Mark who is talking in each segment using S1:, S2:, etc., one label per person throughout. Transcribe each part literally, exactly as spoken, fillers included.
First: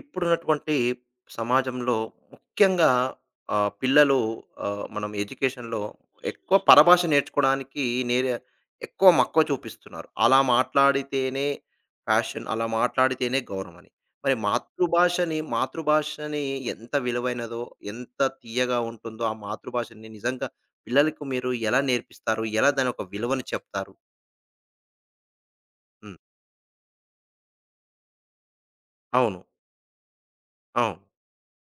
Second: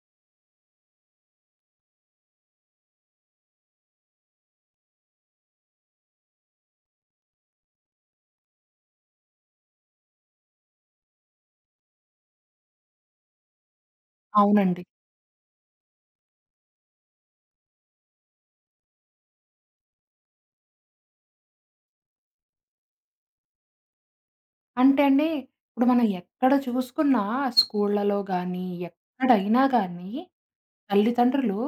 S1: ఇప్పుడున్నటువంటి సమాజంలో ముఖ్యంగా ఆహ్, పిల్లలు, ఆహ్, మనం ఎడ్యుకేషన్‌లో ఎక్కువ పరభాష నేర్చుకోవడానికి నేరే ఎక్కువ మక్కువ చూపిస్తున్నారు. అలా మాట్లాడితేనే ఫ్యాషన్, అలా మాట్లాడితేనే గౌరవమని. మరి
S2: అవునండి.
S1: మాతృభాషని, మాతృభాషని ఎంత విలువైనదో, ఎంత తీయగా ఉంటుందో, ఆ మాతృభాషని నిజంగా పిల్లలకు మీరు ఎలా నేర్పిస్తారు? ఎలా దాని ఒక విలువను చెప్తారు?
S2: అంటే అండి, ఇప్పుడు మనం
S1: హ్మ్.
S2: ఎక్కడ చూసుకున్నా స్కూళ్ళలో గానీ,
S1: అవును.
S2: ఎక్కడైనా గానీ
S1: అవును.
S2: తల్లిదండ్రులు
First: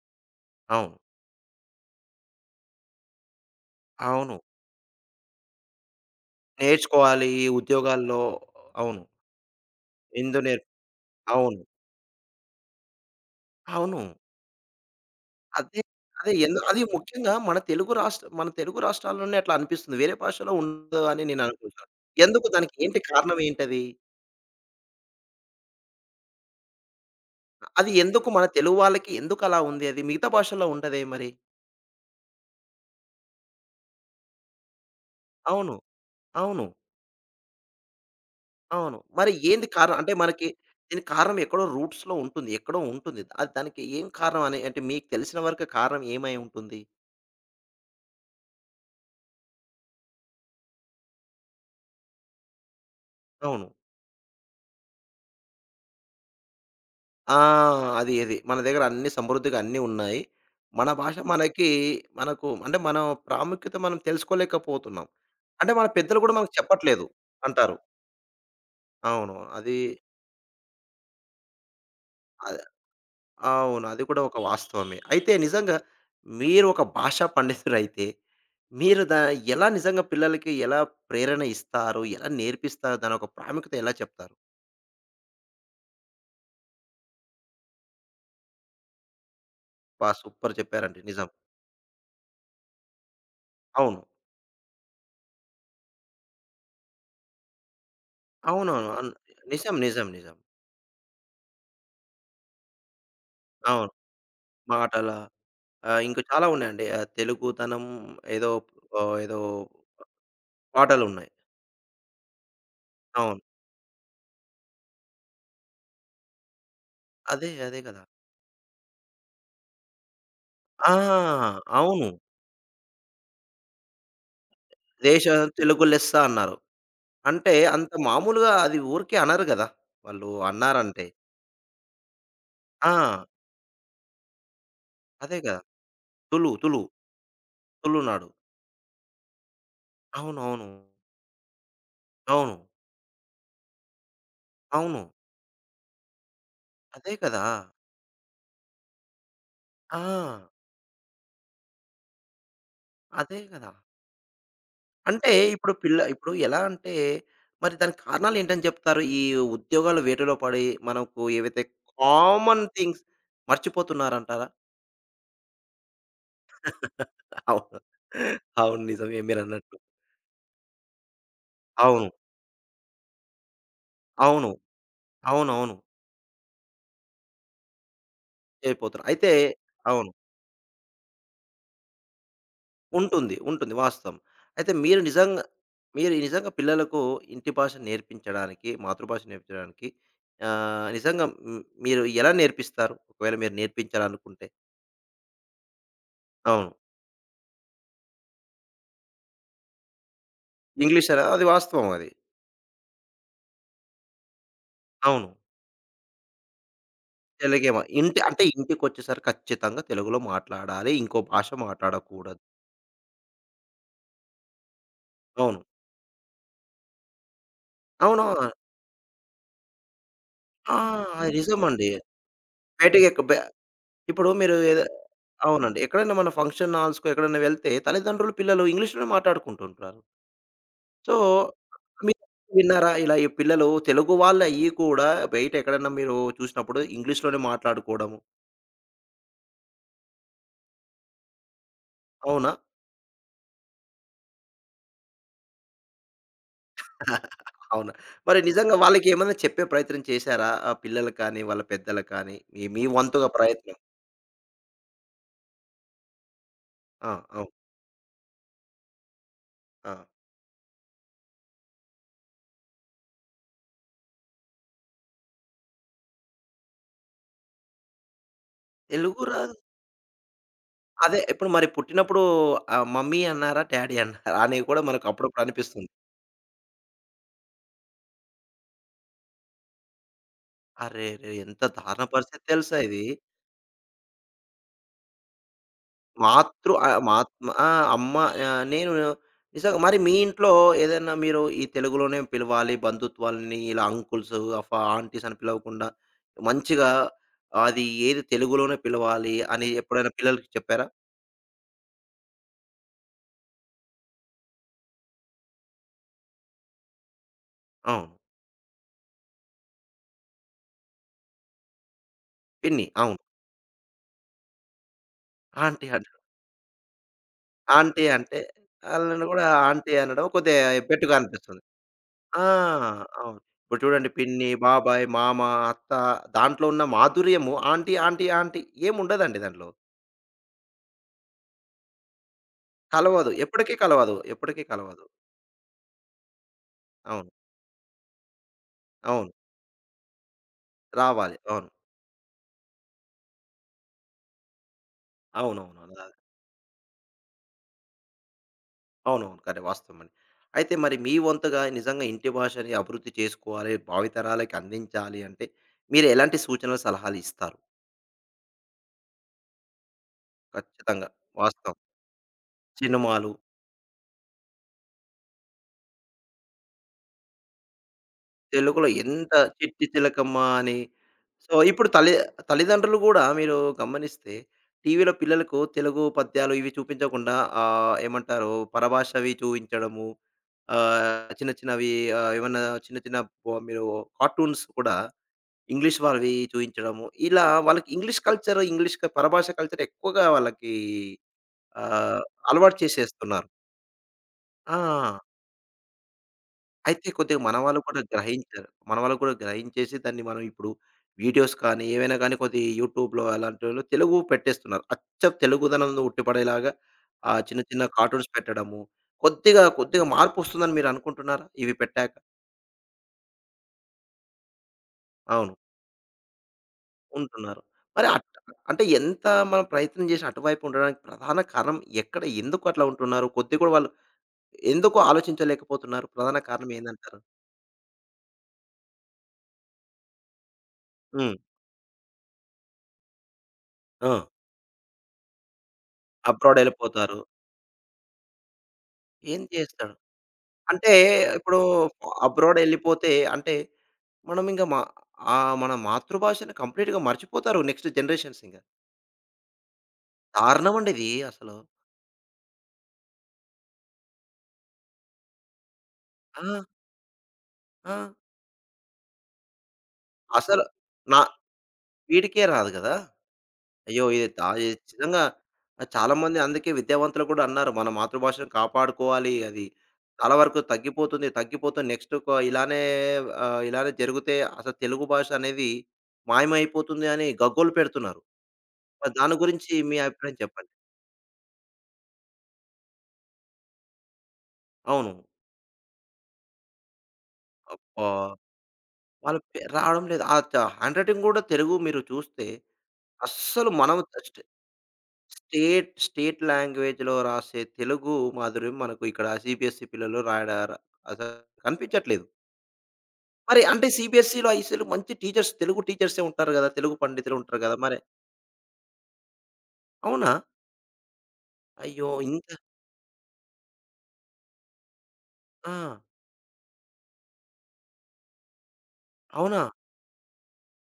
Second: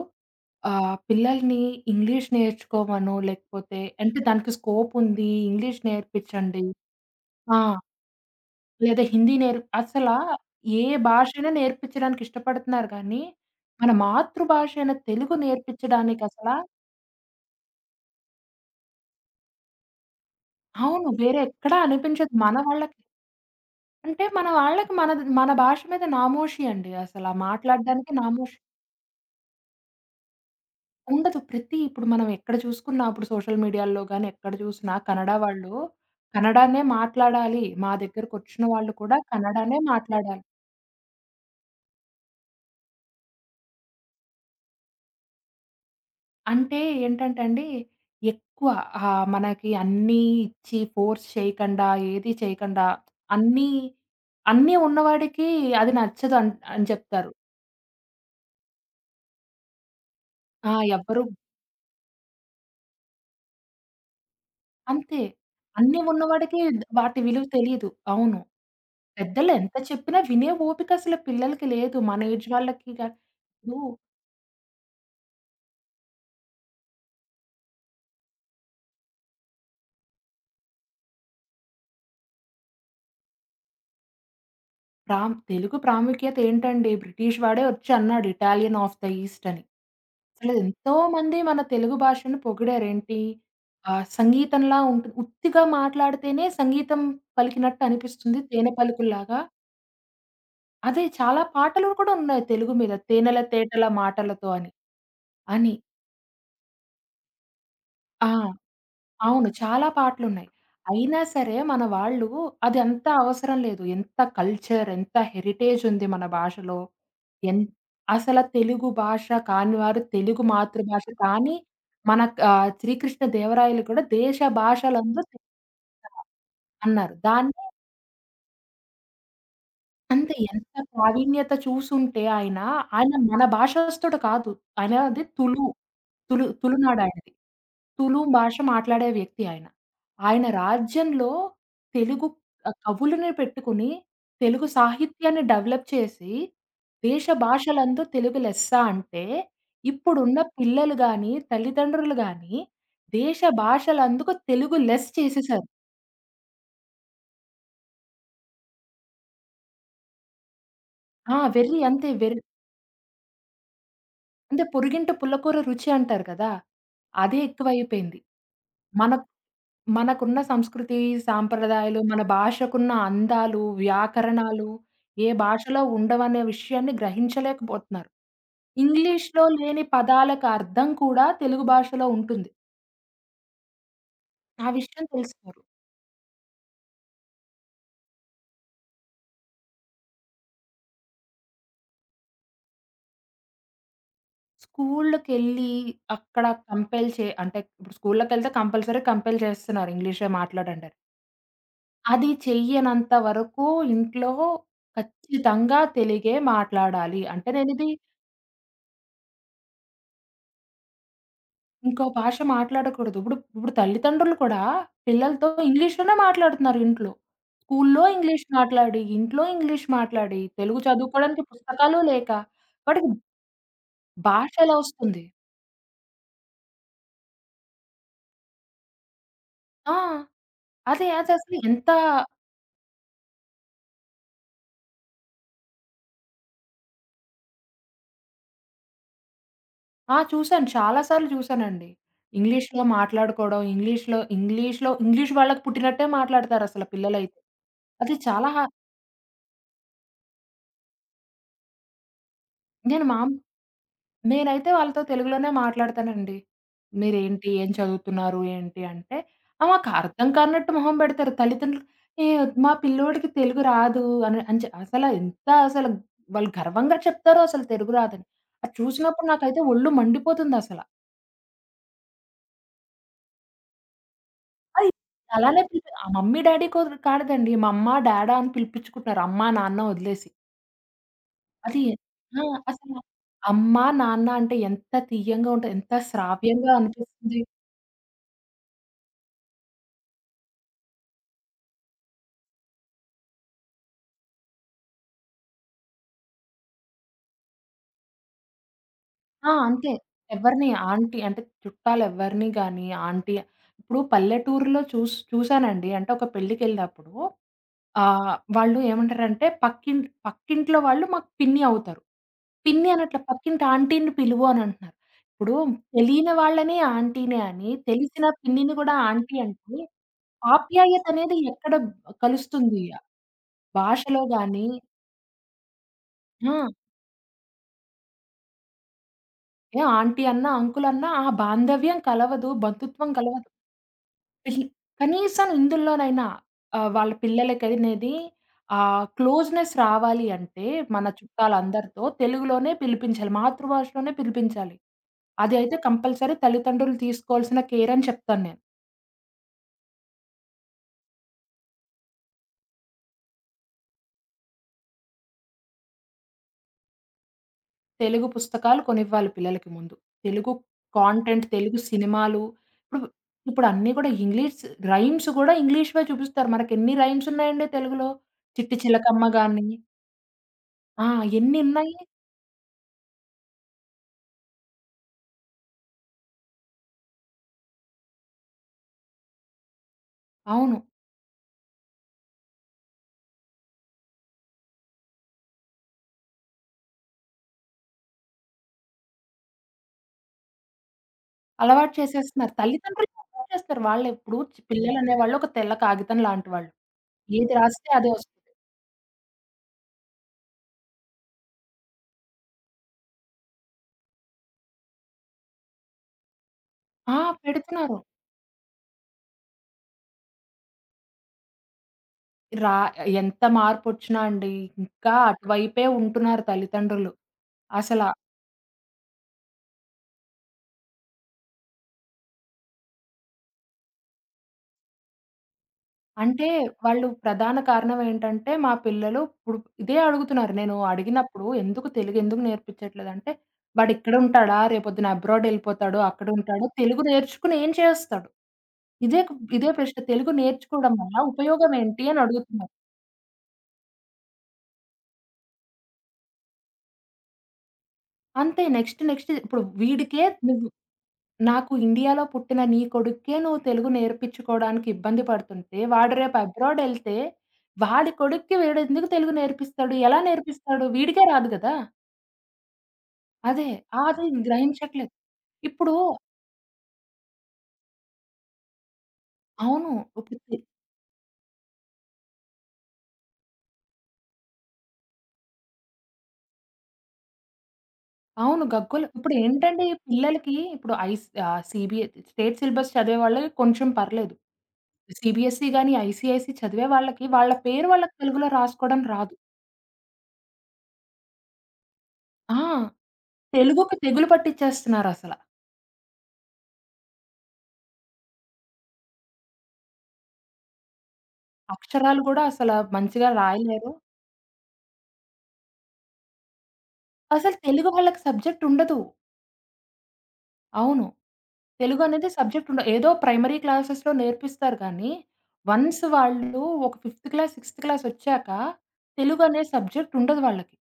S1: అవును.
S2: ఆహ్, పిల్లల్ని ఇంగ్లీష్ నేర్చుకోమనో, లేకపోతే అంటే
S1: అవును.
S2: దానికి స్కోప్ ఉంది. ఇంగ్లీష్ నేర్పించండి.
S1: నేర్చుకోవాలి.
S2: ఆ!
S1: ఉద్యోగాల్లో
S2: లేదా
S1: అవును.
S2: హిందీ నేర్ అసలా
S1: ఇందునేర్
S2: ఏ భాషైనా
S1: అవును.
S2: నేర్పించడానికి ఇష్టపడుతున్నారు గానీ, మన
S1: అవును.
S2: మాతృభాష అయిన తెలుగు
S1: అదే. అదే
S2: నేర్పించడానికసలా
S1: ఎందు అది ముఖ్యంగా మన తెలుగు రాష్ట్ర మన తెలుగు రాష్ట్రాల్లోనే అట్లా అనిపిస్తుంది. వేరే భాషలో ఉండదు
S2: అవును.
S1: అని
S2: వేరే
S1: నేను
S2: ఎక్కడా
S1: అనుకుంటాను.
S2: అనిపించదు.
S1: ఎందుకు?
S2: మన
S1: దానికి
S2: వాళ్ళకి
S1: ఏంటి కారణం ఏంటది?
S2: అంటే మన వాళ్ళకి మనది మన భాష మీద నామోషీ అండి. అసలా
S1: అది
S2: మాట్లాడడానికి
S1: ఎందుకు? మన
S2: నామోషీ.
S1: తెలుగు వాళ్ళకి ఎందుకు అలా ఉంది అది? మిగతా భాషల్లో ఉండదే మరి?
S2: ఉండదు. ప్రతి ఇప్పుడు మనం ఎక్కడ చూసుకున్నా ఇప్పుడు సోషల్ మీడియాలో గాని ఎక్కడ చూసినా కన్నడ వాళ్ళు
S1: అవును. అవును.
S2: కన్నడానే మాట్లాడాలి. మా దగ్గరకొచ్చిన వాళ్ళు
S1: అవును.
S2: కూడా
S1: మరి ఏంది
S2: కన్నడానే
S1: కారణం? అంటే
S2: మాట్లాడాలి.
S1: మనకి దీనికి కారణం ఎక్కడో రూట్స్‌లో ఉంటుంది. ఎక్కడో ఉంటుంది. అది దానికి ఏం కారణం అని అంటే మీకు తెలిసిన వరకు కారణం ఏమై
S2: అంటే
S1: ఉంటుంది?
S2: ఏంటంటే అండి ఎక్కువ ఆహ్, మనకి అన్నీ ఇచ్చి ఫోర్స్ చేయకండా, ఏది చేయకండా
S1: అవును.
S2: అన్నీ, అన్నీ ఉన్నవాడికి అది నచ్చదు అన్ అని చెప్తారు.
S1: ఆ! అది ఇది. మన దగ్గర అన్ని సమృద్ధిగా అన్నీ ఉన్నాయి.
S2: ఆ!
S1: మన భాష
S2: ఎవ్వరు
S1: మనకి, మనకు అంటే మన ప్రాముఖ్యత మనం తెలుసుకోలేకపోతున్నాం.
S2: అంతే.
S1: అంటే మన
S2: అన్నీ
S1: పెద్దలు కూడా మనకు
S2: ఉన్నవాడికి ద
S1: చెప్పట్లేదు
S2: వాటి విలువ
S1: అంటారు.
S2: తెలీదు. అవును.
S1: అవును.
S2: పెద్దలు
S1: అది
S2: ఎంత చెప్పినా వినే ఓపిక అసలు పిల్లలకి లేదు. మన ఏజ్
S1: అద్
S2: వాళ్ళకి గా ఇప్పుడు
S1: అవును. అది కూడా ఒక వాస్తవమే. అయితే నిజంగా మీరు ఒక భాషా పండితుడైతే, మీరు దా ఎలా నిజంగా పిల్లలకి ఎలా ప్రేరణ ఇస్తారు? ఎలా నేర్పిస్తారు? దాని యొక్క ప్రాముఖ్యత ఎలా చెప్తారు?
S2: ప్రాం తెలుగు ప్రాముఖ్యత ఏంటండి? బ్రిటిష్ వాడే వచ్చి అన్నాడు ఇటాలియన్ ఆఫ్ ద ఈస్ట్ అని.
S1: అబ్బా!
S2: అసలు
S1: సూపర్
S2: ఎంతో
S1: చెప్పారండి. నిజం.
S2: మంది మన తెలుగు భాషను పొగిడారు. ఏంటి?
S1: అవును.
S2: ఆహ్, సంగీతంలా ఉంటుంది. ఉత్తిగా మాట్లాడితేనే సంగీతం పలికినట్టు అనిపిస్తుంది. తేనె
S1: అవునవును. అన్
S2: పలుకుల్లాగా.
S1: నిజం. నిజం. నిజం.
S2: అదే చాలా పాటలు కూడా ఉన్నాయి తెలుగు మీద. తేనెల తేటల
S1: అవును.
S2: మాటలతో అని.
S1: మాటల
S2: అని.
S1: ఆ! ఇంకా చాలా ఉన్నాయండి. ఆహ్, తెలుగుతనం
S2: ఆ!
S1: ఏదో, ఆహ్, ఏదో
S2: అవును. చాలా పాటలున్నాయి. అయినా
S1: పాటలున్నాయి.
S2: సరే మన వాళ్ళు అది అంత
S1: అవును.
S2: అవసరం లేదు. ఎంత కల్చర్, ఎంత హెరిటేజ్ ఉంది మన భాషలో.
S1: అదే.
S2: ఎన్
S1: అదే కదా!
S2: అసల తెలుగు భాష కాని వారు తెలుగు
S1: ఆ!
S2: మాతృభాష కానీ
S1: అవును.
S2: మన ఆహ్, 'శ్రీకృష్ణ దేవరాయలు' కూడా దేశ భాషలందు
S1: 'దేశ
S2: తెలుగు
S1: తెలుగు లెస్స' అన్నారు.
S2: అన్నారు.
S1: అంటే
S2: దాన్ని
S1: అంత మామూలుగా అది ఊరికే అనరు గదా! వాళ్ళు
S2: అంతే. ఎంత
S1: అన్నారంటే.
S2: ప్రావీణ్యత చూసుంటే ఆయన, ఆయన
S1: ఆ!
S2: మన భాషస్థుడు కాదు. ఆయనది
S1: అదే కదా!
S2: తులు. తులు
S1: తులు, తులు,
S2: తులునాడాయనది. తులు
S1: తులునాడు.
S2: భాష మాట్లాడే వ్యక్తి ఆయన. ఆయన
S1: అవునవును.
S2: రాజ్యంలో తెలుగు
S1: అవును. అవును.
S2: ఆహ్, కవులని పెట్టుకొని, తెలుగు
S1: అవును. అవును.
S2: సాహిత్యాన్ని డెవలప్ చేసి,
S1: అదే
S2: దేశ
S1: కదా!
S2: భాషలందు తెలుగు లెస్స అంటే,
S1: ఆ!
S2: ఇప్పుడున్న పిల్లలు గాని, తల్లిదండ్రులు గాని,
S1: అదే
S2: దేశ
S1: కదా!
S2: భాషలందుకు తెలుగు లెస్
S1: అంటే
S2: చేసేసారు.
S1: ఇప్పుడు పిల్ల ఇప్పుడు ఎలా అంటే మరి దానికి కారణాలు ఏంటని చెప్తారు? ఈ ఉద్యోగాల వేటలో పడి మనకు
S2: ఆ!
S1: ఏవైతే
S2: వెర్రి అంతే. వెర్రి
S1: కామన్ థింగ్స్ మర్చిపోతున్నారంటారా?
S2: అంటే పొరుగింట పుల్లకూర రుచి అంటారు కదా! అదే
S1: అవును.
S2: ఎక్కువైపోయింది.
S1: అవును. నిజమే
S2: మనకు
S1: మీరన్నట్టు.
S2: మనకున్న సంస్కృతి, సాంప్రదాయాలు,
S1: అవును.
S2: మన భాషకున్న అందాలు,
S1: అవును.
S2: వ్యాకరణాలు ఏ
S1: అవునవును.
S2: భాషలో ఉండవనే విషయాన్ని గ్రహించలేకపోతున్నారు.
S1: అయిపోతున్నారు. అయితే
S2: ఇంగ్లీష్‌లో లేని
S1: అవును.
S2: పదాలకు అర్థం కూడా తెలుగు భాషలో ఉంటుంది.
S1: ఉంటుంది. ఉంటుంది. వాస్తవం.
S2: ఆ
S1: అయితే మీరు
S2: విషయం
S1: నిజంగా,
S2: తెలుసుకోరు.
S1: మీరు నిజంగా పిల్లలకు ఇంటి భాష నేర్పించడానికి, మాతృభాష నేర్పించడానికి, ఆహ్, నిజంగా హ్మ్, మీరు ఎలా నేర్పిస్తారు? ఒకవేళ మీరు నేర్పించాలనుకుంటే?
S2: స్కూళ్ళకెళ్ళి అక్కడ
S1: అవును.
S2: కంపెల్ చే అంటే ఇప్పుడు స్కూళ్ళకెళ్తే కంపల్సరీ కంపెల్ చేస్తున్నారు ఇంగ్లీషే మాట్లాడండని.
S1: ఇంగ్లీష్ అలా, అది వాస్తవం అది.
S2: అది చెయ్యనంత వరకు ఇంట్లో
S1: అవును.
S2: ఖచ్చితంగా తెలుగే మాట్లాడాలి. అంటే
S1: తెలుగే మా
S2: నేనిది
S1: ఇంటి అంటే ఇంటికొచ్చేసరికి ఖచ్చితంగా తెలుగులో మాట్లాడాలి. ఇంకో భాష
S2: ఇంకో భాష
S1: మాట్లాడకూడదు.
S2: మాట్లాడకూడదు. ఇప్పుడు ఇప్పుడు తల్లిదండ్రులు కూడా పిల్లలతో
S1: అవును.
S2: ఇంగ్లీష్‌లోనే మాట్లాడుతున్నారు ఇంట్లో. స్కూల్లో
S1: అవును.
S2: ఇంగ్లీష్ మాట్లాడి, ఇంట్లో ఇంగ్లీష్ మాట్లాడి,
S1: ఆ!
S2: తెలుగు
S1: అది
S2: చదువుకోవడానికి
S1: నిజమండి.
S2: పుస్తకాలు లేక వాడికి
S1: బయటికెక్క బ ఇప్పుడు
S2: భాష
S1: మీరు
S2: ఎలా
S1: ఏదో
S2: వస్తుంది?
S1: అవునండి. ఎక్కడైనా మన ఫంక్షన్ హాల్స్‌కో ఎక్కడైనా వెళ్తే తల్లిదండ్రులు, పిల్లలు ఇంగ్లీష్‌లోనే
S2: ఆ!
S1: మాట్లాడుకుంటుంటారు.
S2: అదే
S1: సో,
S2: అదసలు ఎంత
S1: మీరు విన్నారా? ఇలా ఈ పిల్లలు తెలుగు వాళ్ళయ్యి కూడా బయట ఎక్కడైనా మీరు చూసినప్పుడు ఇంగ్లీష్‌లోనే మాట్లాడుకోవడము.
S2: ఆ! చూసాను. చాలా సార్లు చూసానండి.
S1: అవునా?
S2: ఇంగ్లీష్‌లో ఓకే. మాట్లాడుకోవడం, ఇంగ్లీష్‌లో ఇంగ్లీష్‌లో ఇంగ్లీష్ వాళ్ళకి పుట్టినట్టే మాట్లాడతారసలు పిల్లలైతే.
S1: అవునా?
S2: అది
S1: మరి
S2: చాలా హా
S1: నిజంగా వాళ్ళకేమన్నా చెప్పే ప్రయత్నం చేశారా? ఆ పిల్లలకి కానీ, వాళ్ళ పెద్దలకి కానీ, మీ మీ
S2: నేను
S1: వంతుగా
S2: మామ్
S1: ప్రయత్నం
S2: నేనైతే వాళ్ళతో తెలుగులోనే మాట్లాడతానండి.
S1: ఆ!
S2: మీరేంటి?
S1: అవును.
S2: ఏం చదువుతున్నారు? ఏంటి? అంటే ఆహ్, మాకు
S1: ఆ!
S2: అర్థం కానట్టు మొహం పెడతారు. తల్లిదండ్రులు ఏ మా పిల్లోడికి తెలుగు రాదు అని అని చె అసలు ఎంత అసలు వాళ్ళు గర్వంగా చెప్తారో అసలు తెలుగు రాదని. అది
S1: తెలుగు
S2: చూసినప్పుడు
S1: రాదు.
S2: నాకైతే ఒళ్ళు మండిపోతుందసల.
S1: అదే ఇప్పుడు మరి పుట్టినప్పుడు ఆహ్, మమ్మీ అన్నారా? డ్యాడీ అన్నారా? అని కూడా
S2: అది
S1: మనకు అప్పుడప్పుడు
S2: అలానే
S1: అనిపిస్తుంది.
S2: పిలిపి ఆ మమ్మీ, డ్యాడీ కుద్ కాడదండి. మా అమ్మ, డాడా అని పిలిపించుకుంటున్నారు. అమ్మా, నాన్న వదిలేసి.
S1: అరెరే! ఎంత
S2: అది
S1: దారుణ
S2: ఆ!
S1: పరిస్థితి తెలుసా
S2: అసలు
S1: ఇది.
S2: అమ్మా, నాన్న అంటే ఎంత తీయంగా ఉంటది. ఎంత
S1: మాతృ
S2: శ్రావ్యంగా
S1: ఆహ్, మాత్
S2: అనిపిస్తుంది.
S1: ఆ! అమ్మ, ఆహ్, నేను నిజంగా మరి మీ ఇంట్లో ఏదైనా మీరు ఈ తెలుగులోనే పిలవాలి. బంధుత్వాలని ఇలా అంకుల్స్, అఫ ఆంటీస్ అని పిలవకుండా మంచిగా అది ఏది తెలుగులోనే పిలవాలి
S2: ఆ!
S1: అని
S2: అంతే.
S1: ఎప్పుడైనా పిల్లలకి
S2: ఎవరిని
S1: చెప్పారా?
S2: ఆంటీ అంటే చుట్టాలెవ్వరిని గాని ఆంటీ ఇప్పుడు పల్లెటూరులో చూస్ చూసానండి. అంటే ఒక పెళ్ళికెళ్ళినప్పుడు
S1: అవును.
S2: ఆహ్, వాళ్ళు ఏమంటారంటే పక్కింట్ పక్కింట్లో వాళ్ళు మాకు పిన్ని అవుతారు.
S1: పిన్ని.
S2: పిన్ని
S1: అవును.
S2: అనట్ల పక్కింటి ఆంటీని పిలువు అనంటున్నారు. ఇప్పుడు
S1: ఆంటీ అంటారు.
S2: తెలియని వాళ్ళని ఆంటీనే అని,
S1: ఆంటీ
S2: తెలిసిన
S1: అంటే,
S2: పిన్నిని కూడా
S1: ఆళ్ళని
S2: ఆంటీ
S1: గూడా
S2: అంటే
S1: ఆంటీ అనడం కొద్దిగా
S2: ఆప్యాయత
S1: ఎబ్బెట్టుగా
S2: అనేది
S1: అనిపిస్తుంది.
S2: ఎక్కడ
S1: ఆ!
S2: కలుస్తుంది?
S1: అవును. ఇప్పుడు చూడండి
S2: భాషలో
S1: పిన్ని,
S2: గాని
S1: బాబాయ్, మామ, అత్త దాంట్లో
S2: ఆ!
S1: ఉన్న మాధుర్యము, ఆంటీ, ఆంటీ, ఆంటీ ఏముండదండి దాంట్లో.
S2: ఏ ఆంటీ అన్నా, అంకుల్ అన్నా ఆ బాంధవ్యం కలవదు. బంధుత్వం
S1: కలవదు.
S2: కలవదు.
S1: ఎప్పటికీ కలవదు.
S2: పిల్
S1: ఎప్పటికీ కలవదు.
S2: కనీసం ఇందులోనైనా ఆహ్, వాళ్ళ
S1: అవును.
S2: పిల్లలకనేది ఆ
S1: అవును.
S2: క్లోజ్‌నెస్ రావాలి అంటే మన
S1: రావాలి. అవును.
S2: చుట్టాలందరితో తెలుగులోనే పిలిపించాలి. మాతృభాషలోనే పిలిపించాలి. అది అయితే
S1: అవునవును. అదే.
S2: కంపల్సరీ తల్లిదండ్రులు తీసుకోవాల్సిన కేర్ అని చెప్తాను నేను.
S1: అవునవును. కరెక్ట్, వాస్తవమండి. అయితే మరి మీ వంతుగా నిజంగా ఇంటి భాషని అభివృద్ధి చేసుకోవాలి, భావితరాలకి అందించాలి అంటే మీరు ఎలాంటి సూచనలు, సలహాలు ఇస్తారు?
S2: తెలుగు పుస్తకాలు కొనివ్వాలి పిల్లలకి ముందు. తెలుగు
S1: ఖచ్చితంగా.
S2: కాంటెంట్,
S1: వాస్తవం.
S2: తెలుగు సినిమాలు ఇప్పుడు
S1: సినిమాలు
S2: ఇప్పుడన్నీ కూడా ఇంగ్లీష్ రైమ్స్ గూడా ఇంగ్లీష్‌వే చూపిస్తారు. మనకెన్ని రైమ్స్ ఉన్నాయండి తెలుగులో. 'చిట్టి
S1: తెలుగులో
S2: చిలకమ్మ'
S1: ఎంత
S2: గాని
S1: 'చిట్టి చిలకమ్మ' అని.
S2: ఆ!
S1: సో, ఇప్పుడు
S2: ఎన్నున్నాయి.
S1: తల్లి తల్లిదండ్రులు గూడా మీరు గమనిస్తే టీవీలో పిల్లలకు తెలుగు పద్యాలు ఇవి చూపించకుండా ఆహ్, ఏమంటారు, పరభాషవి చూయించడము.
S2: అవును.
S1: ఆహ్, చిన్న చిన్నవి, ఆహ్, ఏమన్నా చిన్న చిన్న బొ మీరు కార్టూన్స్ కూడా ఇంగ్లీష్ వాళ్ళవి చూయించడము. ఇలా వాళ్ళకి ఇంగ్లీష్ కల్చర్, ఇంగ్లీష్ క- పరభాష కల్చర్ ఎక్కువగా వాళ్ళకి
S2: అలవాటు
S1: ఆహ్,
S2: చేసేస్తున్నారు.
S1: అలవాటు
S2: తల్లిదండ్రులు
S1: చేసేస్తున్నారు.
S2: అలవాటు చేస్తారు. వాళ్ళెప్పుడు చి
S1: ఆ!
S2: పిల్లలనేవాళ్ళు ఒక తెల్ల కాగితం లాంటి వాళ్ళు.
S1: అయితే కొద్దిగా
S2: ఏది
S1: మన వాళ్ళు
S2: రాస్తే
S1: కూడా
S2: అదే వస్తది.
S1: గ్రహించారు. మన వాళ్ళు కూడా గ్రహించేసి దాన్ని మనం ఇప్పుడు వీడియోస్ కానీ, ఏవైనా కానీ కొద్దిగా యూట్యూబ్‌లో అలాంటిలో తెలుగు పెట్టేస్తున్నారు. అచ్చ తెలుగుదనం ఉట్టిపడేలాగా
S2: ఆ!
S1: ఆహ్, చిన్న చిన్న
S2: పెడుతున్నారు.
S1: కార్టూన్స్ పెట్టడము. కొద్దిగా, కొద్దిగా మార్పొస్తుందని మీరు అనుకుంటున్నారా? ఇవి పెట్టాక?
S2: రా ఎంత మార్పొచ్చినా అండి, ఇంకా
S1: అవును.
S2: అటువైపే ఉంటున్నారు తల్లిదండ్రులు.
S1: ఉంటున్నారు.
S2: అసల
S1: మరి అట్ అంటే ఎంత మనం ప్రయత్నం చేసి అటువైపు ఉండడానికి ప్రధాన కారణం ఎక్కడ? ఎందుకు అట్లా ఉంటున్నారు? కొద్దిగా కూడా వాళ్ళు ఎందుకు ఆలోచించలేకపోతున్నారు? ప్రధాన
S2: అంటే
S1: కారణం
S2: వాళ్ళు
S1: ఏందంటారు?
S2: ప్రధాన కారణం ఏంటంటే, మా పిల్లలు ఇప్పుడు ఇదే అడుగుతున్నారు. నేను
S1: హ్మ్.
S2: అడిగినప్పుడు ఎందుకు తెలుగు ఎందుకు నేర్పించట్లేదంటే,
S1: ఆ!
S2: "వాడిక్కడ ఉంటాడా? రేపొద్దున అబ్రాడ్ ఎళ్ళిపోతాడు. అక్కడ
S1: అబ్రాడ్
S2: ఉంటాడు. తెలుగు
S1: ఎళ్ళిపోతారు.
S2: నేర్చుకొని ఏం చేస్తాడు? ఇదే క్
S1: ఏం
S2: ఇదే
S1: చేస్తాడు?
S2: ప్రశ్న. తెలుగు
S1: అంటే
S2: నేర్చుకోవడం వల్ల
S1: ఇప్పుడు
S2: ఉపయోగం ఏంటి?" అని
S1: అబ్రాడ్
S2: అడుగుతున్నారు.
S1: ఎళ్ళిపోతే అంటే మనం ఇంక మా ఆహ్, మన మాతృభాషను కంప్లీట్‌గా మర్చిపోతారు నెక్స్ట్ జనరేషన్స్ ఇంక.
S2: అంతే. నెక్స్ట్ నెక్స్ట్ ఇప్పుడు వీడికే నువ్వు
S1: దారుణం అండి ఇది అసలు.
S2: నాకు ఇండియాలో పుట్టిన నీ కొడుక్కే నువ్వు తెలుగు నేర్పించుకోవడానికి ఇబ్బంది పడుతుంటే, వాడు రేపు
S1: ఆ!
S2: అబ్రాడెళ్తే
S1: ఆ!
S2: వాడి కొడుక్కి వీడెందుకు తెలుగు నేర్పిస్తాడు? ఎలా
S1: అసలు
S2: నేర్పిస్తాడు?
S1: నా
S2: వీడికే రాదు గదా!
S1: వీడికే రాదు గదా!
S2: అదే.
S1: అయ్యో!
S2: అది
S1: ఇది దా ఇది
S2: గ్రహించట్లేదు.
S1: నిజంగా
S2: ఇప్పుడు
S1: చాలా మంది అందుకే విద్యావంతులు కూడా అన్నారు. మన మాతృభాషను కాపాడుకోవాలి. అది
S2: అవును.
S1: చాలా
S2: ఇప్పుడు తి
S1: వరకు తగ్గిపోతుంది. తగ్గిపోతుంది. నెక్స్ట్ ఒక ఇలానే ఆహ్, ఇలానే జరిగితే అసలు తెలుగు భాష అనేది మాయమైపోతుంది అని గగ్గోలు పెడుతున్నారు.
S2: అవును. గగ్గోలు.
S1: మరి దాని గురించి
S2: ఇప్పుడేంటంటే ఈ
S1: మీ అభిప్రాయం
S2: పిల్లలకి
S1: చెప్పండి?
S2: ఇప్పుడు ఐస్ ఆహ్, సీబీఎ స్టేట్ సిలబస్ చదివే వాళ్ళకి కొంచెం పర్లేదు.
S1: అవును.
S2: సీబీఎస్‌ఈ గాని, ఐసీఐసీ చదివే వాళ్ళకి వాళ్ళ పేరు
S1: అబ్బా!
S2: వాళ్ళకి తెలుగులో రాసుకోవడం రాదు.
S1: వాళ్ళు పె రావడం లేదు. ఆ చ హ్యాండ్ రైటింగ్ గూడా తెలుగు మీరు చూస్తే
S2: ఆ!
S1: అస్సలు
S2: తెలుగుకి
S1: మనం
S2: తెగులు
S1: జస్ట్
S2: పట్టిచ్చేస్తున్నారసల.
S1: స్టేట్ స్టేట్ లాంగ్వేజ్‌లో రాసే తెలుగు మాధుర్యం మనకు ఇక్కడ సీబీఎస్‌ఈ పిల్లలు రాయడా ర అసలు
S2: అక్షరాలు
S1: కనిపించట్లేదు.
S2: గూడా అసల మంచిగా
S1: మరి అంటే
S2: రాయలేరు.
S1: సీబీఎస్‌ఈలో అసలు మంచి టీచర్స్, తెలుగు టీచర్సే ఉంటారు గదా! తెలుగు పండితులు
S2: అసలు
S1: ఉంటారు గదా!
S2: తెలుగు
S1: మరి
S2: వాళ్ళకి సబ్జెక్ట్ ఉండదు.
S1: అవునా?
S2: అవును. తెలుగు
S1: అయ్యో!
S2: అనేది
S1: ఇంత
S2: సబ్జెక్ట్ ఉండ ఏదో ప్రైమరీ క్లాసెస్‌లో నేర్పిస్తారు గానీ,
S1: ఆ!
S2: వన్స్ వాళ్ళు ఒక ఫిఫ్త్ క్లాస్, సిక్స్త్ క్లాసొచ్చాక తెలుగు
S1: అవునా?
S2: అనే సబ్జెక్ట్ ఉండదు వాళ్ళకి.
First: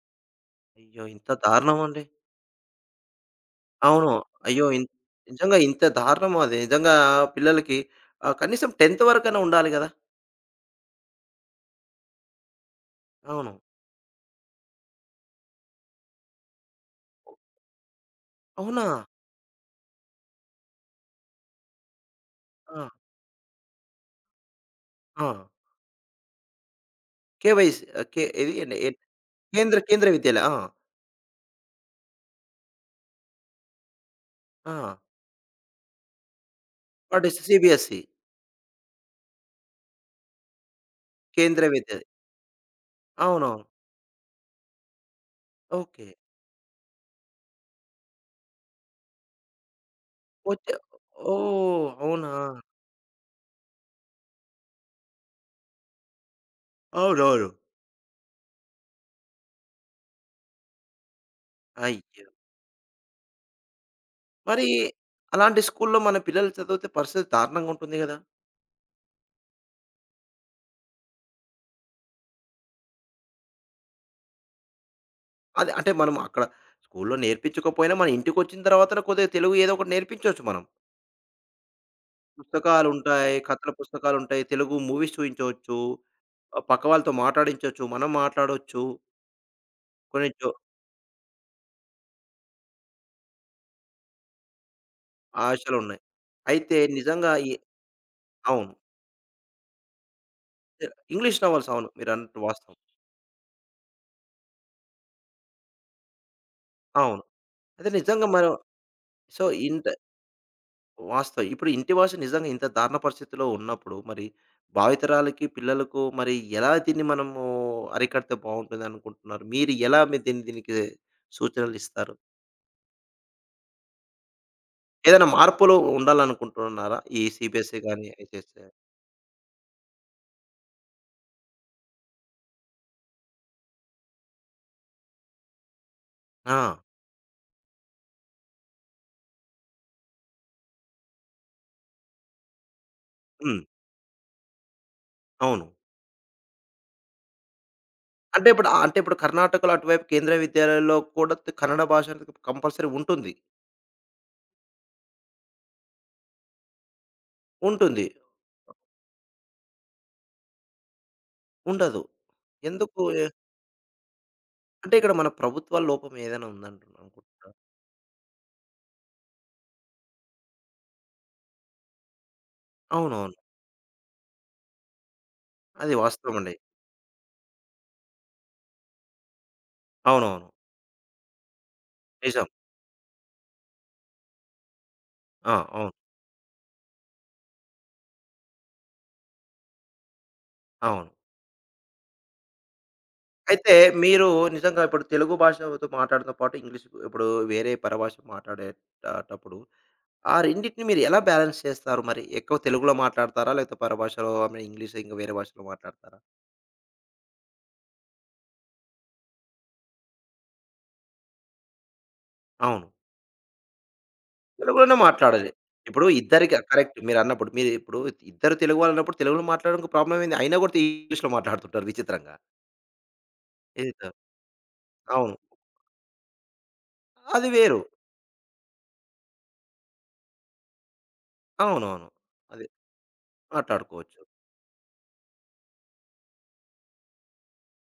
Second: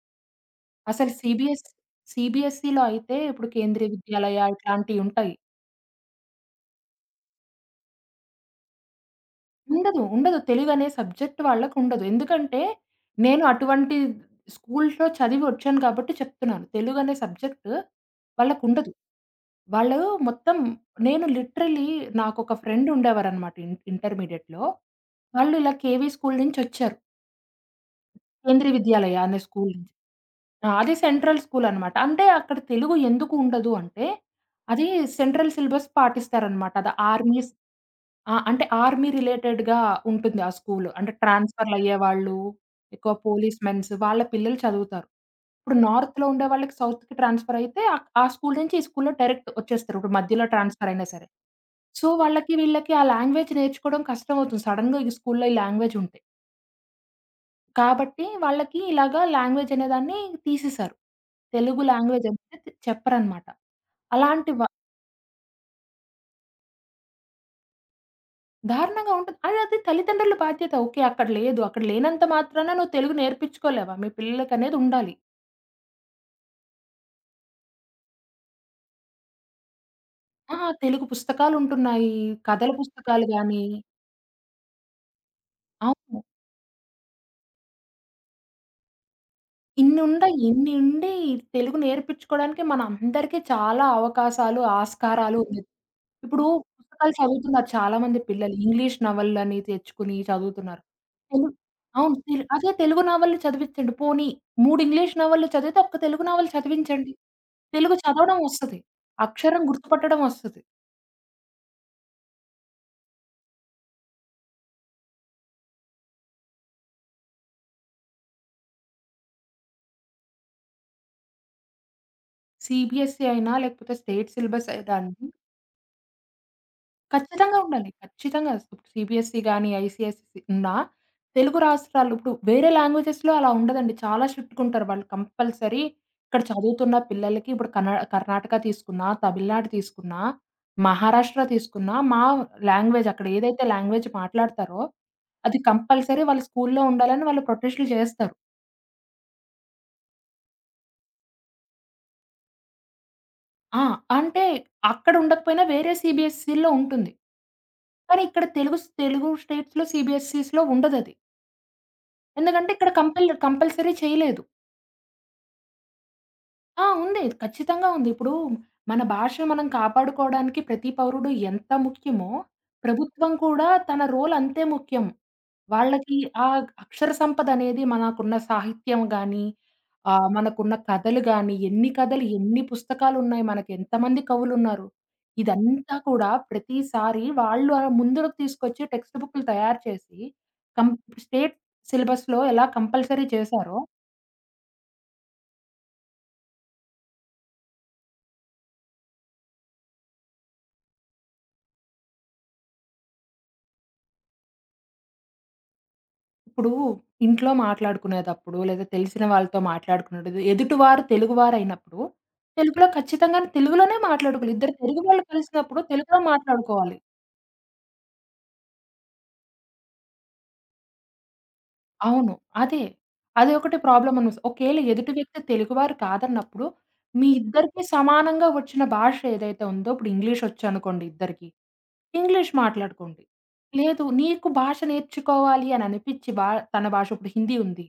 S1: అయ్యో!
S2: అసలు
S1: ఇంత
S2: సీబీఎస్
S1: దారుణం అండి.
S2: సీబీఎస్ఈలో అయితే ఇప్పుడు కేంద్రీయ
S1: అవును.
S2: విద్యాలయ
S1: అయ్యో! ఇన్
S2: ఇట్లాంటియుంటాయి.
S1: నిజంగా ఇంత దారుణమా అది? నిజంగా పిల్లలకి ఆహ్, కనీసం పదవ తరగతి వరకైనా ఉండాలి గదా!
S2: ఉండదు. ఉండదు. తెలుగనే సబ్జెక్ట్ వాళ్ళకుండదు. ఎందుకంటే, నేను
S1: అవును.
S2: అటువంటి స్కూల్స్‌లో చదివొచ్చాను కాబట్టి చెప్తున్నాను. తెలుగనే సబ్జెక్ట్
S1: అవునా!
S2: వాళ్ళకుండదు. వాళ్ళు మొత్తం నేను లిటరల్లీ నాకొక
S1: ఆ!
S2: ఫ్రెండ్ ఉండేవారనమాట ఇన్ ఇంటర్మీడియేట్‌లో.
S1: ఆ!
S2: వాళ్ళు ఇలా కేవీ స్కూల్ నుంచొచ్చారు.
S1: కేవైసీ కే
S2: కేంద్రీయ
S1: ఏది ఎ
S2: విద్యాలయ అనే స్కూల్
S1: కేంద్ర
S2: నుంచి.
S1: కేంద్ర విద్యాలయ. ఆ!
S2: ఆ! అది సెంట్రల్ స్కూలనమాట. అంటే అక్కడ తెలుగు ఎందుకు ఉండదు అంటే,
S1: ఆ!
S2: అది సెంట్రల్ సిలబస్ పాటిస్తారనమాట. అది
S1: వాట్ ఈస్
S2: ఆర్మీస్
S1: సీబీఎస్‌ఈ?
S2: ఆ! అంటే ఆర్మీ రిలేటెడ్‌గా ఉంటుంది ఆ స్కూలు. అంటే
S1: కేంద్ర విద్యాలయ.
S2: ట్రాన్స్‌ఫర్‌లయ్యేవాళ్ళు, ఎక్కువ పోలీస్
S1: అవునవును.
S2: మెన్స్ వాళ్ళ పిల్లలు చదువుతారు. ఇప్పుడు
S1: ఓకే.
S2: నార్త్‌లో ఉండే వాళ్ళకి సౌత్‌కి ట్రాన్స్‌ఫర్ అయితే ఆహ్, ఆ స్కూల్ నుంచి ఈ స్కూల్‌లో డైరెక్ట్ వచ్చేస్తారు. ఇప్పుడు మధ్యలో
S1: వచ్చే
S2: ట్రాన్స్‌ఫర్ అయినా సరే.
S1: ఓహ్!
S2: సో,
S1: అవునా!
S2: వాళ్ళకి వీళ్ళకి ఆ లాంగ్వేజ్ నేర్చుకోవడం కష్టమవుతుంది. సడెన్‌గా ఈ స్కూల్‌లో ఈ లాంగ్వేజ్ ఉంటే.
S1: అవునవును.
S2: కాబట్టి వాళ్ళకి ఇలాగా లాంగ్వేజ్ అనేదాన్ని తీసేశారు. తెలుగు
S1: అయ్యో!
S2: లాంగ్వేజ్ అనేది చెప్పరనమాట. అలాంటి వ
S1: మరి అలాంటి స్కూల్‌లో మన పిల్లలు చదివితే పరిస్థితి దారుణంగా ఉంటుంది గదా!
S2: దారుణంగా ఉంటది. అది అది తల్లిదండ్రుల బాధ్యత. ఓకే. అక్కడ లేదు. అక్కడ లేనంత మాత్రాన నువ్వు తెలుగు నేర్పించుకోలేవా? మీ పిల్లలకనేది ఉండాలి.
S1: అది అంటే మనం అక్కడ స్కూల్‌లో నేర్పించకపోయినా మన ఇంటికొచ్చిన తర్వాత కొద్దిగా తెలుగు ఏదో ఒకటి నేర్పించొచ్చు
S2: ఆ!
S1: మనం.
S2: తెలుగు పుస్తకాలుంటున్నాయి. కథల పుస్తకాలు
S1: పుస్తకాలుంటాయి,
S2: గాని
S1: కథల పుస్తకాలుంటాయి, తెలుగు మూవీస్ చూయించవచ్చు.
S2: అవును.
S1: ఆహ్, పక్క వాళ్ళతో మాట్లాడించొచ్చు. మనం మాట్లాడొచ్చు. కొన్ని
S2: ఇన్నుండయి.
S1: జో
S2: ఇన్ని ఉండి తెలుగు నేర్పించుకోవడానికి మనందరికీ చాలా అవకాశాలు, ఆస్కారాలు ఉన్నాయి.
S1: ఆశలున్నాయి.
S2: ఇప్పుడు
S1: అయితే
S2: పుస్తకాలు
S1: నిజంగా ఈ
S2: చదువుతున్నారు చాలామంది పిల్లలు.
S1: అవును.
S2: ఇంగ్లీష్ నవలని తెచ్చుకొని చదువుతున్నారు.
S1: ఇంగ్లీష్
S2: తెలు
S1: నవల్స్, అవును.
S2: అవును.
S1: మీరన్నట్టు
S2: తెలు అదే
S1: వాస్తవం.
S2: తెలుగు నవలలు చదివించండి. పోనీ మూడు ఇంగ్లీష్ నవలలు చదివితే ఒక్క తెలుగు నవల చదివించండి.
S1: అవును. అయితే
S2: తెలుగు
S1: నిజంగా
S2: చదవడం
S1: మనం
S2: వస్తది.
S1: సో,
S2: అక్షరం
S1: ఇంత
S2: గుర్తుపట్టడం వస్తది.
S1: వాస్తవం. ఇప్పుడు ఇంటి భాష నిజంగా ఇంత దారుణ పరిస్థితిలో ఉన్నప్పుడు మరి భావితరాలకి, పిల్లలకు మరి ఎలా దీన్ని మనము అరికడితే బావుంటుందనుకుంటున్నారు? మీరు ఎలా మీ దీన్ని దీనికి సూచనలిస్తారు?
S2: సీబీఎస్‌ఈ అయినా లేకపోతే స్టేట్ సిలబస్ అయినా
S1: ఏదైనా
S2: అండి
S1: మార్పులు ఉండాలనుకుంటున్నారా? ఈ
S2: ఖచ్చితంగా
S1: సీబీఎస్‌ఈ
S2: ఉండాలి.
S1: గాని,
S2: ఖచ్చితంగా.
S1: ఐసీఎస్‌ఈ?
S2: సీబీఎస్‌ఈ గాని, ఐసీఎస్‌ఈ ఉన్నా తెలుగు రాష్ట్రాలు ఇప్పుడు వేరే లాంగ్వేజెస్‌లో అలా ఉండదండి. చాలా స్ట్రిక్ట్‌గా ఉంటారు వాళ్ళు. కంపల్సరీ ఇక్కడ
S1: ఆ!
S2: చదువుతున్న పిల్లలకి ఇప్పుడు కర్ణా కర్ణాటక తీసుకున్నా, తమిళనాడు తీసుకున్నా, మహారాష్ట్ర తీసుకున్నా మా లాంగ్వేజ్ అక్కడ
S1: హ్మ్.
S2: ఏదైతే లాంగ్వేజ్ మాట్లాడతారో అది
S1: అవును.
S2: కంపల్సరీ వాళ్ళ స్కూల్లో ఉండాలని వాళ్ళు ప్రొటెస్టులు చేస్తారు.
S1: అంటే ఇప్పుడు, ఆహ్, అంటే ఇప్పుడు కర్ణాటకలో అటువైపు కేంద్రీయ విద్యాలయాల్లో కూడా త కన్నడ భాష అనేది కంపల్సరీ ఉంటుంది.
S2: ఆ! అంటే అక్కడ ఉండకపోయినా వేరే సీబీఎస్‌ఈల్లో ఉంటుంది.
S1: ఉంటుంది.
S2: కానీ ఇక్కడ తెలుగు స్ తెలుగు స్టేట్స్‌లో సీబీఎస్‌ఈస్‌లో ఉండదది.
S1: ఉండదు.
S2: ఎందుకంటే ఇక్కడ
S1: ఎందుకు ఎ
S2: కంపల్ కంపల్సరీ చేయలేదు.
S1: అంటే ఇక్కడ మన ప్రభుత్వాల లోపం ఏదైనా
S2: ఆ!
S1: ఉందంటున్నా
S2: ఉంది.
S1: అనుకుంటున్నారా?
S2: ఖచ్చితంగా ఉంది. ఇప్పుడు మన భాష మనం కాపాడుకోవడానికి ప్రతి పౌరుడు ఎంత ముఖ్యమో, ప్రభుత్వం
S1: అవునవును.
S2: కూడా తన రోల్ అంతే ముఖ్యం.
S1: అది
S2: వాళ్ళకి ఆ
S1: వాస్తవమండి.
S2: అక్షర సంపద అనేది మనకున్న సాహిత్యం గాని, ఆహ్,
S1: అవునవును.
S2: మనకున్న కథలు గాని, ఎన్ని కథలు,
S1: నిజం.
S2: ఎన్ని పుస్తకాలున్నాయి, మనకి ఎంతమంది కవులున్నారు.
S1: ఆ! అవును.
S2: ఇదంతా కూడా ప్రతిసారి వాళ్ళు అలా ముందుకు తీసుకొచ్చి టెక్స్ట్ బుక్‌లు తయారు చేసి, కం
S1: అవును.
S2: స్టేట్ సిలబస్‌లో ఎలా కంపల్సరీ
S1: అయితే
S2: చేశారో
S1: మీరు నిజంగా ఇప్పుడు తెలుగు భాషతో మాట్లాడడంతో పాటు ఇంగ్లీష్ ఇప్పుడు వేరే పరభాష మాట్లాడేటటప్పుడు ఆ రెండిటిని మీరు ఎలా బ్యాలెన్స్ చేస్తారు మరి? ఎక్కువ తెలుగులో మాట్లాడతారా? లేకపోతే పరభాషలో, ఐ మీన్, ఇంగ్లీష్ ఇంకా వేరే భాషలో మాట్లాడతారా?
S2: ఇప్పుడు ఇంట్లో మాట్లాడుకునేటప్పుడు, లేదా తెలిసిన వాళ్ళతో మాట్లాడుకునేటప్పుడు, ఎదుటివారు తెలుగువారైనప్పుడు,
S1: అవును.
S2: తెలుగులో ఖచ్చితంగా తెలుగులోనే మాట్లాడుకోవాలి. ఇద్దరు
S1: తెలుగులోనే
S2: తెలుగు వాళ్ళు
S1: మాట్లాడాలి.
S2: కలిసినప్పుడు
S1: ఇప్పుడు
S2: తెలుగులో
S1: ఇద్దరికి
S2: మాట్లాడుకోవాలి.
S1: కరెక్ట్ మీరన్నప్పుడు. మీరు ఇప్పుడు ఇద్దరు తెలుగు వాళ్ళన్నప్పుడు తెలుగులో మాట్లాడడానికి ప్రాబ్లమ్ ఏంది? అయినా కూడా ఇంగ్లీష్‌లో మాట్లాడుతుంటారు
S2: అవును.
S1: విచిత్రంగా.
S2: అదే. అదొకటి
S1: ఏదో
S2: ప్రాబ్లమ్ అనమాట. ఒకేళ ఎదుటి
S1: అవును.
S2: వ్యక్తి తెలుగువారు కాదన్నప్పుడు, మీ
S1: అది వేరు.
S2: ఇద్దరికీ సమానంగా వచ్చిన భాష ఏదైతే ఉందో, ఇప్పుడు ఇంగ్లీష్ వచ్చనుకోండి ఇద్దరికీ.
S1: అవునవును.
S2: ఇంగ్లీష్
S1: అది
S2: మాట్లాడుకోండి. లేదు
S1: మాట్లాడుకోవచ్చు.
S2: నీకు భాష నేర్చుకోవాలి అని అనిపిచ్చి భా తన భాష ఇప్పుడు హిందీ ఉంది.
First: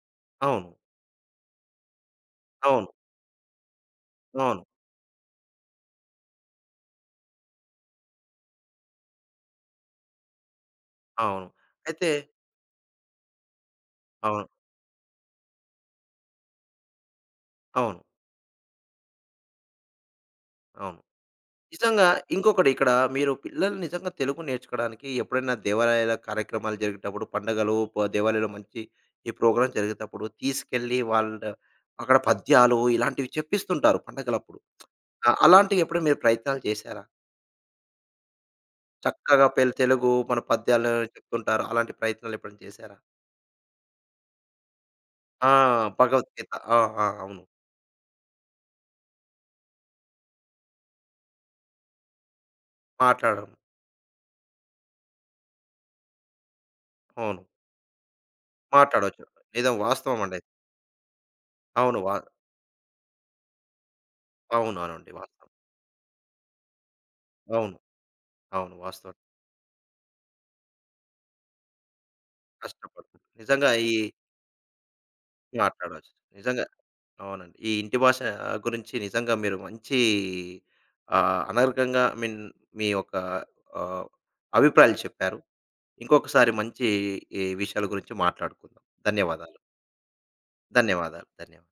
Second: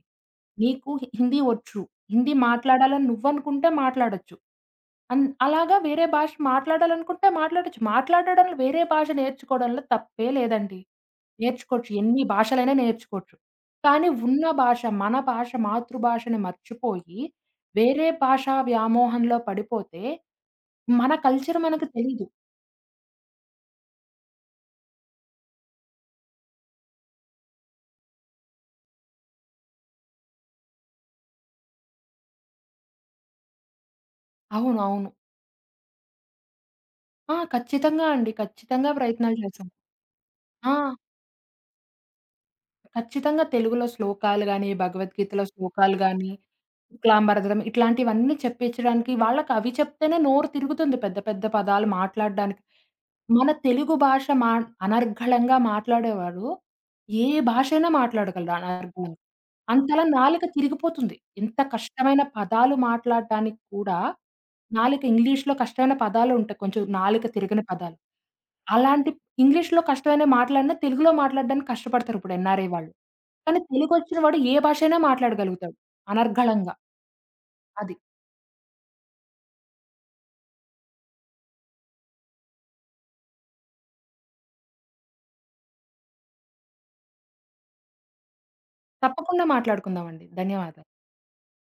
S1: అవును.
S2: నీకు హి హిందీ వచ్చు. హిందీ
S1: అవును.
S2: మాట్లాడాలని నువ్వనుకుంటే మాట్లాడొచ్చు.
S1: అవును.
S2: అన్ అలాగా వేరే భాష మాట్లాడాలనుకుంటే మాట్లాడొచ్చు. మాట్లాడడంలో వేరే భాష నేర్చుకోవడంలో తప్పే లేదండి.
S1: అవును.
S2: నేర్చుకోవచ్చు.
S1: అయితే
S2: ఎన్ని భాషలైనా నేర్చుకోవచ్చు. కానీ ఉన్న
S1: అవును.
S2: భాష మన భాష మాతృభాషని మర్చిపోయి
S1: అవును.
S2: వేరే భాషా వ్యామోహంలో పడిపోతే
S1: అవును.
S2: మన కల్చర్ మనకు
S1: నిజంగా
S2: తెలీదు.
S1: ఇంకొకటి ఇక్కడ మీరు పిల్లలు నిజంగా తెలుగు నేర్చుకోవడానికి ఎప్పుడైనా దేవాలయాల కార్యక్రమాలు జరిగేటప్పుడు పండగలు, ప దేవాలయంలో మంచి ఈ ప్రోగ్రామ్ జరిగేటప్పుడు తీసుకెళ్ళి వాళ్ళ అక్కడ పద్యాలు ఇలాంటివి చెప్పిస్తుంటారు పండగలప్పుడు.
S2: అవునవును.
S1: ఆ! అలాంటివి ఎప్పుడైనా మీరు ప్రయత్నాలు చేశారా?
S2: ఆ! ఖచ్చితంగా అండి. ఖచ్చితంగా ప్రయత్నాలు
S1: చక్కగా
S2: చేశాం.
S1: పెల్ తెలుగు మన
S2: ఆ!
S1: పద్యాలు చెప్తుంటారు. అలాంటి ప్రయత్నాలు ఎప్పుడైనా చేశారా?
S2: ఖచ్చితంగా తెలుగులో శ్లోకాలు గాని, భగవద్గీతలో
S1: ఆ!
S2: శ్లోకాలు గాని,
S1: భగవద్గీత. ఆ! ఆ! అవును.
S2: తుక్లాంబరధరం ఇట్లాంటివన్నీ చెప్పించడానికి వాళ్ళకి అవి చెప్తేనే నోరు తిరుగుతుంది పెద్ద పెద్ద పదాలు మాట్లాడడానికి. మన
S1: మాట్లాడడం.
S2: తెలుగు భాష మా అనర్గళంగా మాట్లాడేవారు ఏ
S1: అవును.
S2: భాష అయినా మాట్లాడగలరు అనర్గళంగా.
S1: మాట్లాడొచ్చు. నిజం,
S2: అంతలా
S1: వాస్తవం అండి.
S2: నాలుక తిరిగిపోతుంది. ఇంత
S1: అవును. వా
S2: కష్టమైన పదాలు మాట్లాడడానికి కూడా
S1: అవును.
S2: నాలుక
S1: అవునండి. వాస్తవం.
S2: ఇంగ్లీష్‌లో కష్టమైన పదాలుంటాయి. కొంచెం నాలుక తిరగని
S1: అవును.
S2: పదాలు.
S1: అవును.
S2: అలాంటి
S1: వాస్తవం.
S2: ఇంగ్లీష్‌లో కష్టమైన మాటలన్నా తెలుగులో మాట్లాడడానికి కష్టపడతారు ఇప్పుడు ఎన్‌ఆర్‌ఐ వాళ్ళు.
S1: కష్టపడుతుంది.
S2: కానీ
S1: నిజంగా ఈ
S2: తెలుగొచ్చిన వాడు ఏ భాష అయినా మాట్లాడగలుగుతాడు
S1: మాట్లాడొచ్చు. నిజంగా
S2: అనర్గళంగా.
S1: అవునండి. ఈ
S2: అది.
S1: ఇంటి భాష గురించి నిజంగా మీరు మంచి ఆహ్, అనర్గంగా, ఐ మీన్, మీ యొక్క, ఆహ్, అభిప్రాయాలు చెప్పారు. ఇంకొకసారి మంచి ఈ విషయాల గురించి మాట్లాడుకుందాం.
S2: తప్పకుండా
S1: ధన్యవాదాలు.
S2: మాట్లాడుకుందామండి. ధన్యవాదాలు.
S1: ధన్యవాదాలు. ధన్యవాదాలు.